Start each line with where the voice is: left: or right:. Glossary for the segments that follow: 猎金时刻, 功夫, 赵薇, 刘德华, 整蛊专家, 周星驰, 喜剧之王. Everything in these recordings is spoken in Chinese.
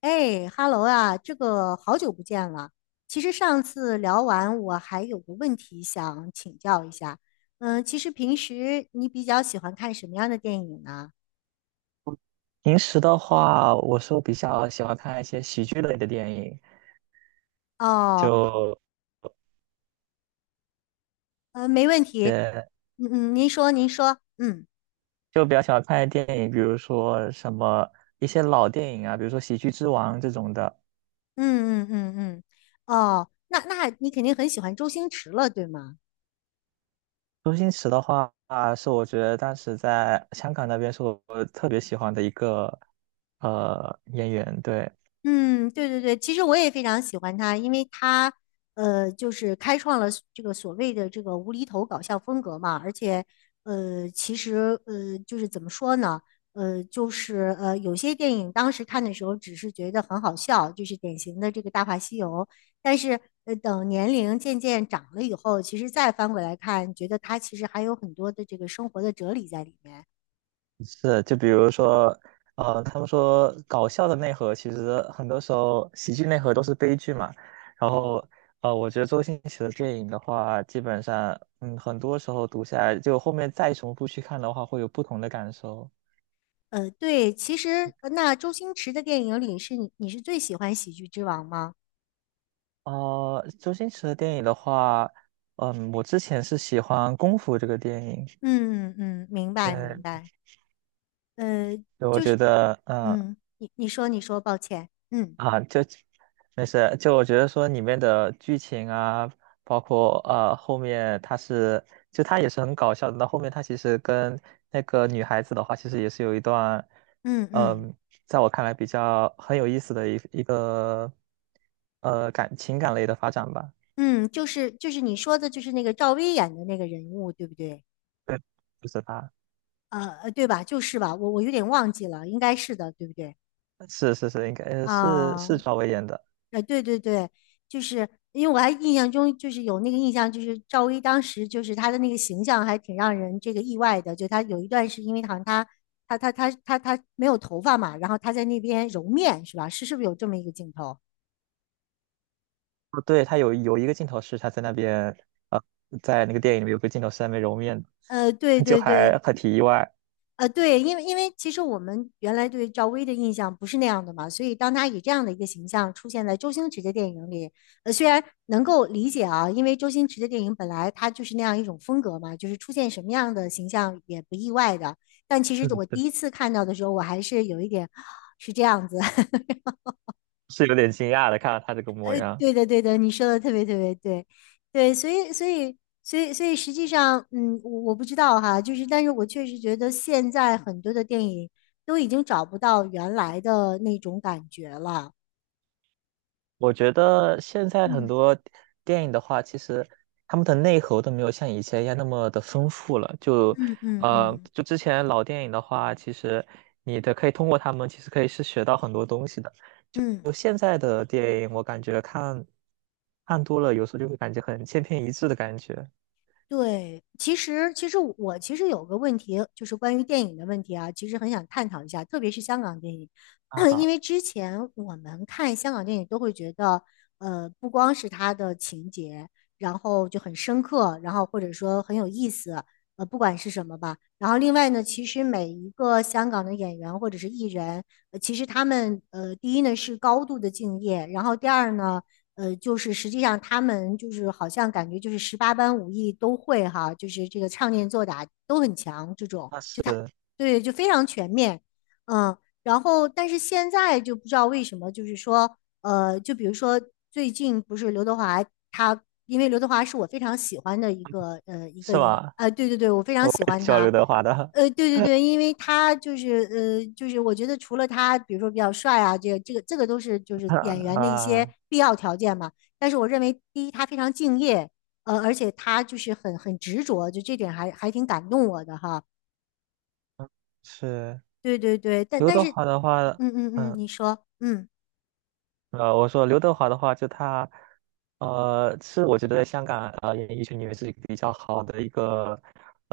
left: 哎哈喽啊，这个好久不见了。其实上次聊完，我还有个问题想请教一下。其实平时你比较喜欢看什么样的电影呢？
right: 平时的话，我是比较喜欢看一些喜剧类的电影。
left: 哦，
right: 就
left: 没问题。
right: 呃
left: 嗯嗯，您说，您说，嗯
right: 就比较喜欢看电影，比如说什么一些老电影啊，比如说《喜剧之王》这种的。
left: 嗯嗯嗯嗯，哦，那你肯定很喜欢周星驰了，对吗？
right: 周星驰的话，是我觉得当时在香港那边是我特别喜欢的一个演员，对。
left: 嗯，对对对，其实我也非常喜欢他，因为他，就是开创了所这个所谓的这个无厘头搞笑风格嘛，而且，其实，就是怎么说呢，有些电影当时看的时候只是觉得很好笑，就是典型的这个《大话西游》，但是，等年龄渐渐长了以后，其实再翻过来看，觉得他其实还有很多的这个生活的哲理在里面。
right: 是，就比如说，他们说搞笑的内核，其实很多时候喜剧内核都是悲剧嘛。然后，我觉得周星驰的电影的话，基本上，很多时候读下来，就后面再重复去看的话，会有不同的感受。
left: 对，其实那周星驰的电影里是你是最喜欢《喜剧之王》吗？
right: 周星驰的电影的话，我之前是喜欢《功夫》这个电影，
left: 嗯嗯，明白明
right: 对，
left: 白。呃，
right: 对我觉得，
left: 嗯，你说，抱歉。嗯
right: 就没事，就我觉得说里面的剧情啊，包括后面他是，就他也是很搞笑的。到后面他其实跟那个女孩子的话，其实也是有一段，
left: 嗯嗯
right: 嗯，在我看来比较很有意思的一个，感情感类的发展吧。
left: 嗯，就是就是你说的，就是那个赵薇演的那个人物，对不对？
right: 就是他，
left: 对吧？就是吧，我有点忘记了，应该是的，对不对？
right: 是是是，应该是
left: 啊、
right: 赵薇演的。
left: 对对对，就是因为我还印象中就是有那个印象，就是赵薇当时就是她的那个形象还挺让人这个意外的，就她有一段是因为好像她她她她她没有头发嘛，然后她在那边揉面是吧？是不是有这么一个镜头？
right: 哦，对，他有一个镜头是他在那边，在那个电影里面有个镜头是在那边揉面
left: 对
right: 的 就
left: 对对，
right: 还很挺意外。
left: 对，因为其实我们原来对赵薇的印象不是那样的嘛，所以当她以这样的一个形象出现在周星驰的电影里，虽然能够理解啊，因为周星驰的电影本来他就是那样一种风格嘛，就是出现什么样的形象也不意外的。但其实我第
right: 嗯
left: 一次看到的时候，我还是有一点 是这样子，
right: 是有点惊讶的，看到他这个模样。
left: 对的，对的，你说的特别对，对，所以，所以，所以，所以，实际上，嗯，我不知道哈，就是，但是我确实觉得现在很多的电影都已经找不到原来的那种感觉了。
right: 我觉得现在很
left: 嗯
right: 多电影的话，其实他们的内核都没有像以前一样那么的丰富了。就
left: 嗯嗯
right: 呃，
left: 嗯
right: 就之前老电影的话，其实你的可以通过他们，其实可以是学到很多东西的。
left: 嗯，
right: 就现在的电影，我感觉看多了，有时候就会感觉很千篇一致的感觉。
left: 对，其实我其实有个问题，就是关于电影的问题啊，其实很想探讨一下，特别是香港电影，
right: 啊
left: 因
right: 哈，
left: 为之前我们看香港电影都会觉得，不光是它的情节，然后就很深刻，然后或者说很有意思，不管是什么吧。然后另外呢，其实每一个香港的演员或者是艺人，其实他们第一呢是高度的敬业，然后第二呢。就是实际上他们就是好像感觉就是十八般武艺都会哈，就是这个唱念做打都很强，这种
right: 那
left: 就
right: 是
left: 他对就非常全面，嗯，然后但是现在就不知道为什么，就比如说最近不是刘德华他，因为刘德华是我非常喜欢的一个一个
right: 是
left: 影，
right: 吧？我
left: 呃对对对，我非常喜
right: 也
left: 欢
right: 挺喜欢
left: 他，
right: 刘德华的
left: 对对对，因为他就是我觉得除了他，比如说比较帅啊，这个都是就是演员的一些
right: 啊，
left: 必要条件嘛。但是我认为，第一，他非常敬业，而且他就是很执着，就这点还挺感动我的哈。
right: 是
left: 对对对，但
right: 刘
left: 但
right: 德
left: 是，
right: 华的话。
left: 嗯嗯嗯，嗯
right: 嗯。
left: 你说，嗯。
right: 我说刘德华的话，就他，是我觉得在香港演艺圈里面是比较好的一个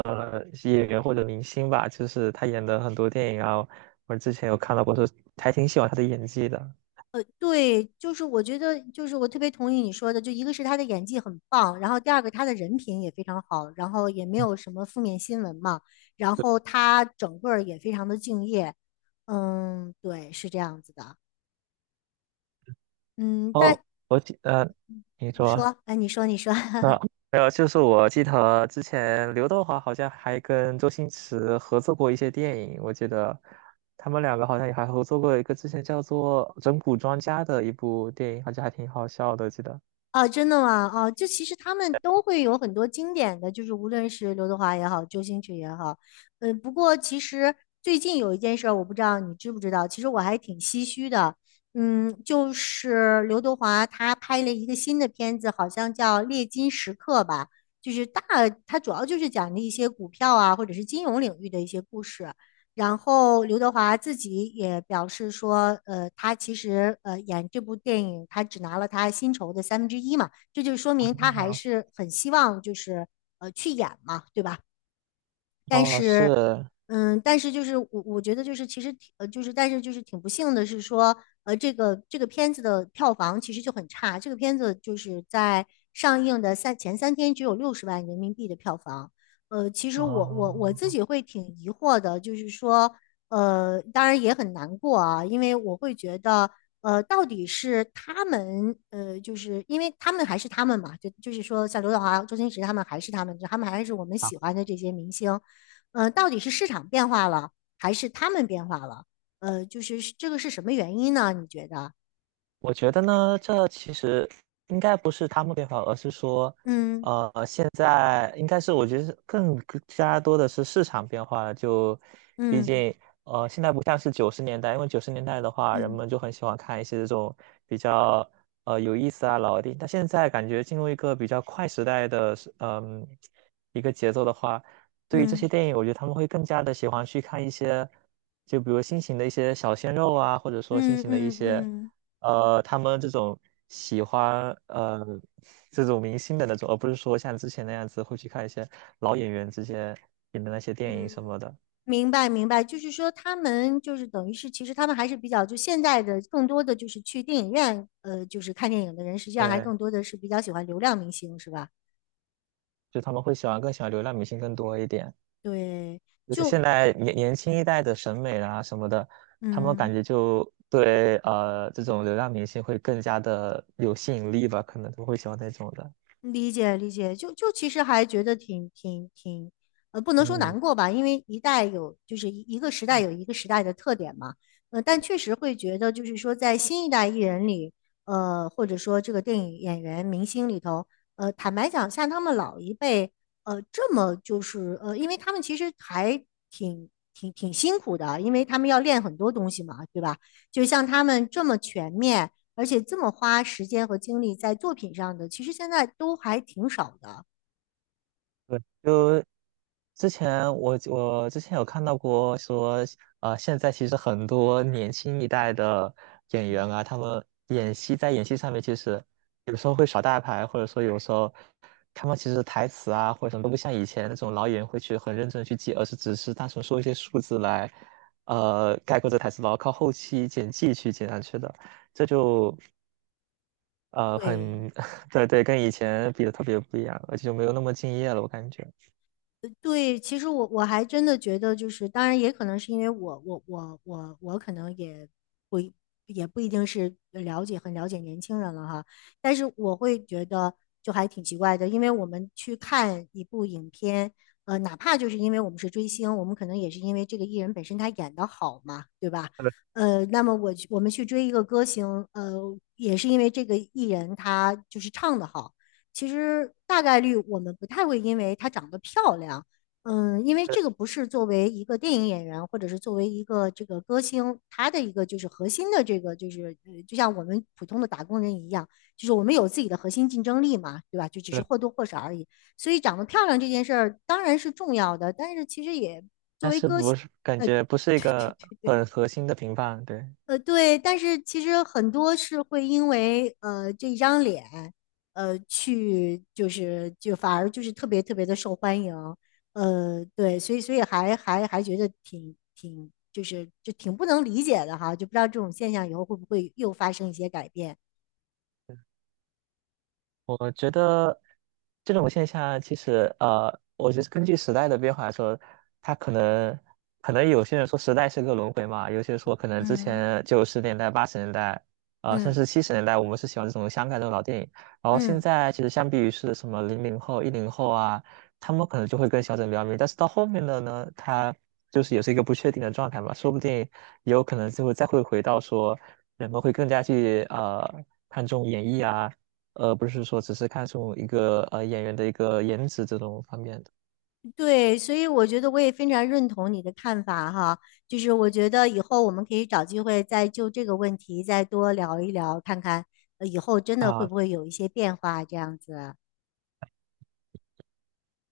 right: 演员或者明星吧，就是他演的很多电影啊，我之前有看到过，说还挺喜欢他的演技的。
left: 对，就是我觉得，就是我特别同意你说的，就一个是他的演技很棒，然后第二个他的人品也非常好，然后也没有什么负面新闻嘛，然后他整个儿也非常的敬业，嗯，对，是这样子的，嗯，
right: 哦，
left: 但
right: 我记呃，你
left: 你
right: 说。
left: 说，哎，你说，你说，
right: 啊，还有就是我记得之前刘德华好像还跟周星驰合作过一些电影，我记得他们两个好像也还合作过一个之前叫做《整蛊专家》的一部电影，好像还挺好笑的，记得。
left: 啊，真的吗？啊，就其实他们都会有很多经典的，就是无论是刘德华也好，周星驰也好，不过其实最近有一件事儿，我不知道你知不知道，其实我还挺唏嘘的，嗯，就是刘德华他拍了一个新的片子，好像叫《猎金时刻》吧，就是大，他主要就是讲的一些股票啊，或者是金融领域的一些故事。然后刘德华自己也表示说，他其实演这部电影，他只拿了他薪酬的三分之一嘛，这就说明他还
right: 啊，
left: 是很希望就是去演嘛，对吧？但
right: 哦，
left: 是，
right: 是，
left: 但是就是我觉得就是其实挺呃就是但是就是挺不幸的是说，这个这个片子的票房其实就很差，这个片子就是在上映的三天只有六十万人民币的票房。其实我自
right: 哦，
left: 己会挺疑惑的，就是说，当然也很难过啊，因为我会觉得，到底是他们，就是因为他们还是他们嘛，就就是说，像刘德华、周星驰他们还是他们，他们还是我们喜欢的这些明星，到底是市场变化了，还是他们变化了？就是这个是什么原因呢？你觉得？
right: 我觉得呢，这其实应该不是他们变化，而是说，
left: 嗯
right: 现在应该是我觉得是更加多的是市场变化了。就毕
left: 嗯
right: 竟，现在不像是九十年代，因为九十年代的话，人
left: 嗯
right: 们就很喜欢看一些这种比较有意思啊老的电影。但现在感觉进入一个比较快时代的是一个节奏的话，对于这些
left: 嗯
right: 电影，我觉得他们会更加的喜欢去看一些，就比如新型的一些小鲜肉啊，或者说新
left: 嗯
right: 型的一
left: 嗯
right: 些。
left: 嗯
right: 他们这种喜欢这种明星的那种，而不是说像之前那样子会去看一些老演员之前演的那些
left: 嗯，
right: 电影什么的。
left: 明白明白，就是说他们就是等于是，其实他们还是比较就现在的更多的就是去电影院，就是看电影的人，实际上还
right: 对，
left: 更多的是比较喜欢流量明星，是吧？
right: 就他们会喜欢更喜欢流量明星更多一点，
left: 对，
right: 就是现在年轻一代的审美啦什么的，他们
left: 嗯。
right: 感觉就对这种流量明星会更加的有吸引力吧，可能都会喜欢那种的。
left: 理解理解，就就其实还觉得挺，不能说
right: 嗯。
left: 难过吧，因为一代有就是一个时代有一个时代的特点嘛，但确实会觉得就是说在新一代艺人里，或者说这个电影演员明星里头，坦白讲，像他们老一辈，呃，这么就是呃，因为他们其实还挺辛苦的，因为他们要练很多东西嘛，对吧？就像他们这么全面。而且这么花时间和精力在作品上的，其实现在都还挺少的。
right: 就之前我之前有看到过说，现在其实很多年轻一代的演员啊，他们演戏在演戏上面，其实有时候会耍大牌，或者说有时候他们其实台词啊或者什么都不像以前那种老演员会去很认真地去记，而是只是单纯说一些数字来，概括这台词，然后靠后期剪辑去剪上去的，这就
left: 对，
right: 很 对对，跟以前比的特别不一样，而且就没有那么敬业了，我感觉。
left: 对，其实我还真的觉得，就是当然也可能是因为我可能也不一也不一定是了解很了解年轻人了哈，但是我会觉得就还挺奇怪的，因为我们去看一部影片，哪怕就是因为我们是追星，我们可能也是因为这个艺人本身他演的好嘛，对吧？那么我们去追一个歌星，呃，也是因为这个艺人他就是唱的好。其实大概率我们不太会因为她长得漂亮，嗯，因为这个不是作为一个电影演员或者是作为一个这个歌星，她的一个就是核心的就像我们普通的打工人一样，就是我们有自己的核心竞争力嘛，对吧？就只是
right: 对，
left: 或多或少而已。所以长得漂亮这件事儿当然是重要的，但是其实也作
right: 但
left: 为
right: 是
left: 歌星。
right: 不是感觉不是一个很核心的评判，对，
left: 对，但是其实很多是会因为这一张脸，呃，去就是就反而就是特别的受欢迎，对，所以所以还觉得挺挺就是就挺不能理解的哈，就不知道这种现象以后会不会又发生一些改变。
right: 我觉得这种现象其实，我觉得根据时代的变化来说，它可能有些人说时代是个轮回嘛，有些人说可能之
left: 嗯。
right: 前九十年代、80年代，甚
left: 嗯
right: 至70年代，我们是喜欢这种香港这种老电影，然后现
left: 嗯。
right: 在其实相比于是什么00后、10后啊，他们可能就会更小众比较迷，但是到后面的呢，他就是也是一个不确定的状态嘛，说不定也有可能就会再会回到说人们会更加去看重演绎啊。不是说只是看重一个演员的一个颜值这种方面的
left: 对，所以我觉得我也非常认同你的看法哈，就是我觉得以后我们可以找机会再就这个问题再多聊一聊，看看以后真的会
right: 啊。
left: 不会有一些变化这样子。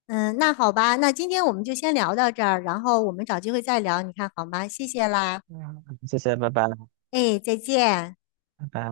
left: 嗯，那好吧，那今天我们就先聊到这儿，然后我们找机会再聊，你看好吗？谢谢啦，
right: 嗯，谢谢，拜拜，
left: 哎，再见。
right: 拜拜。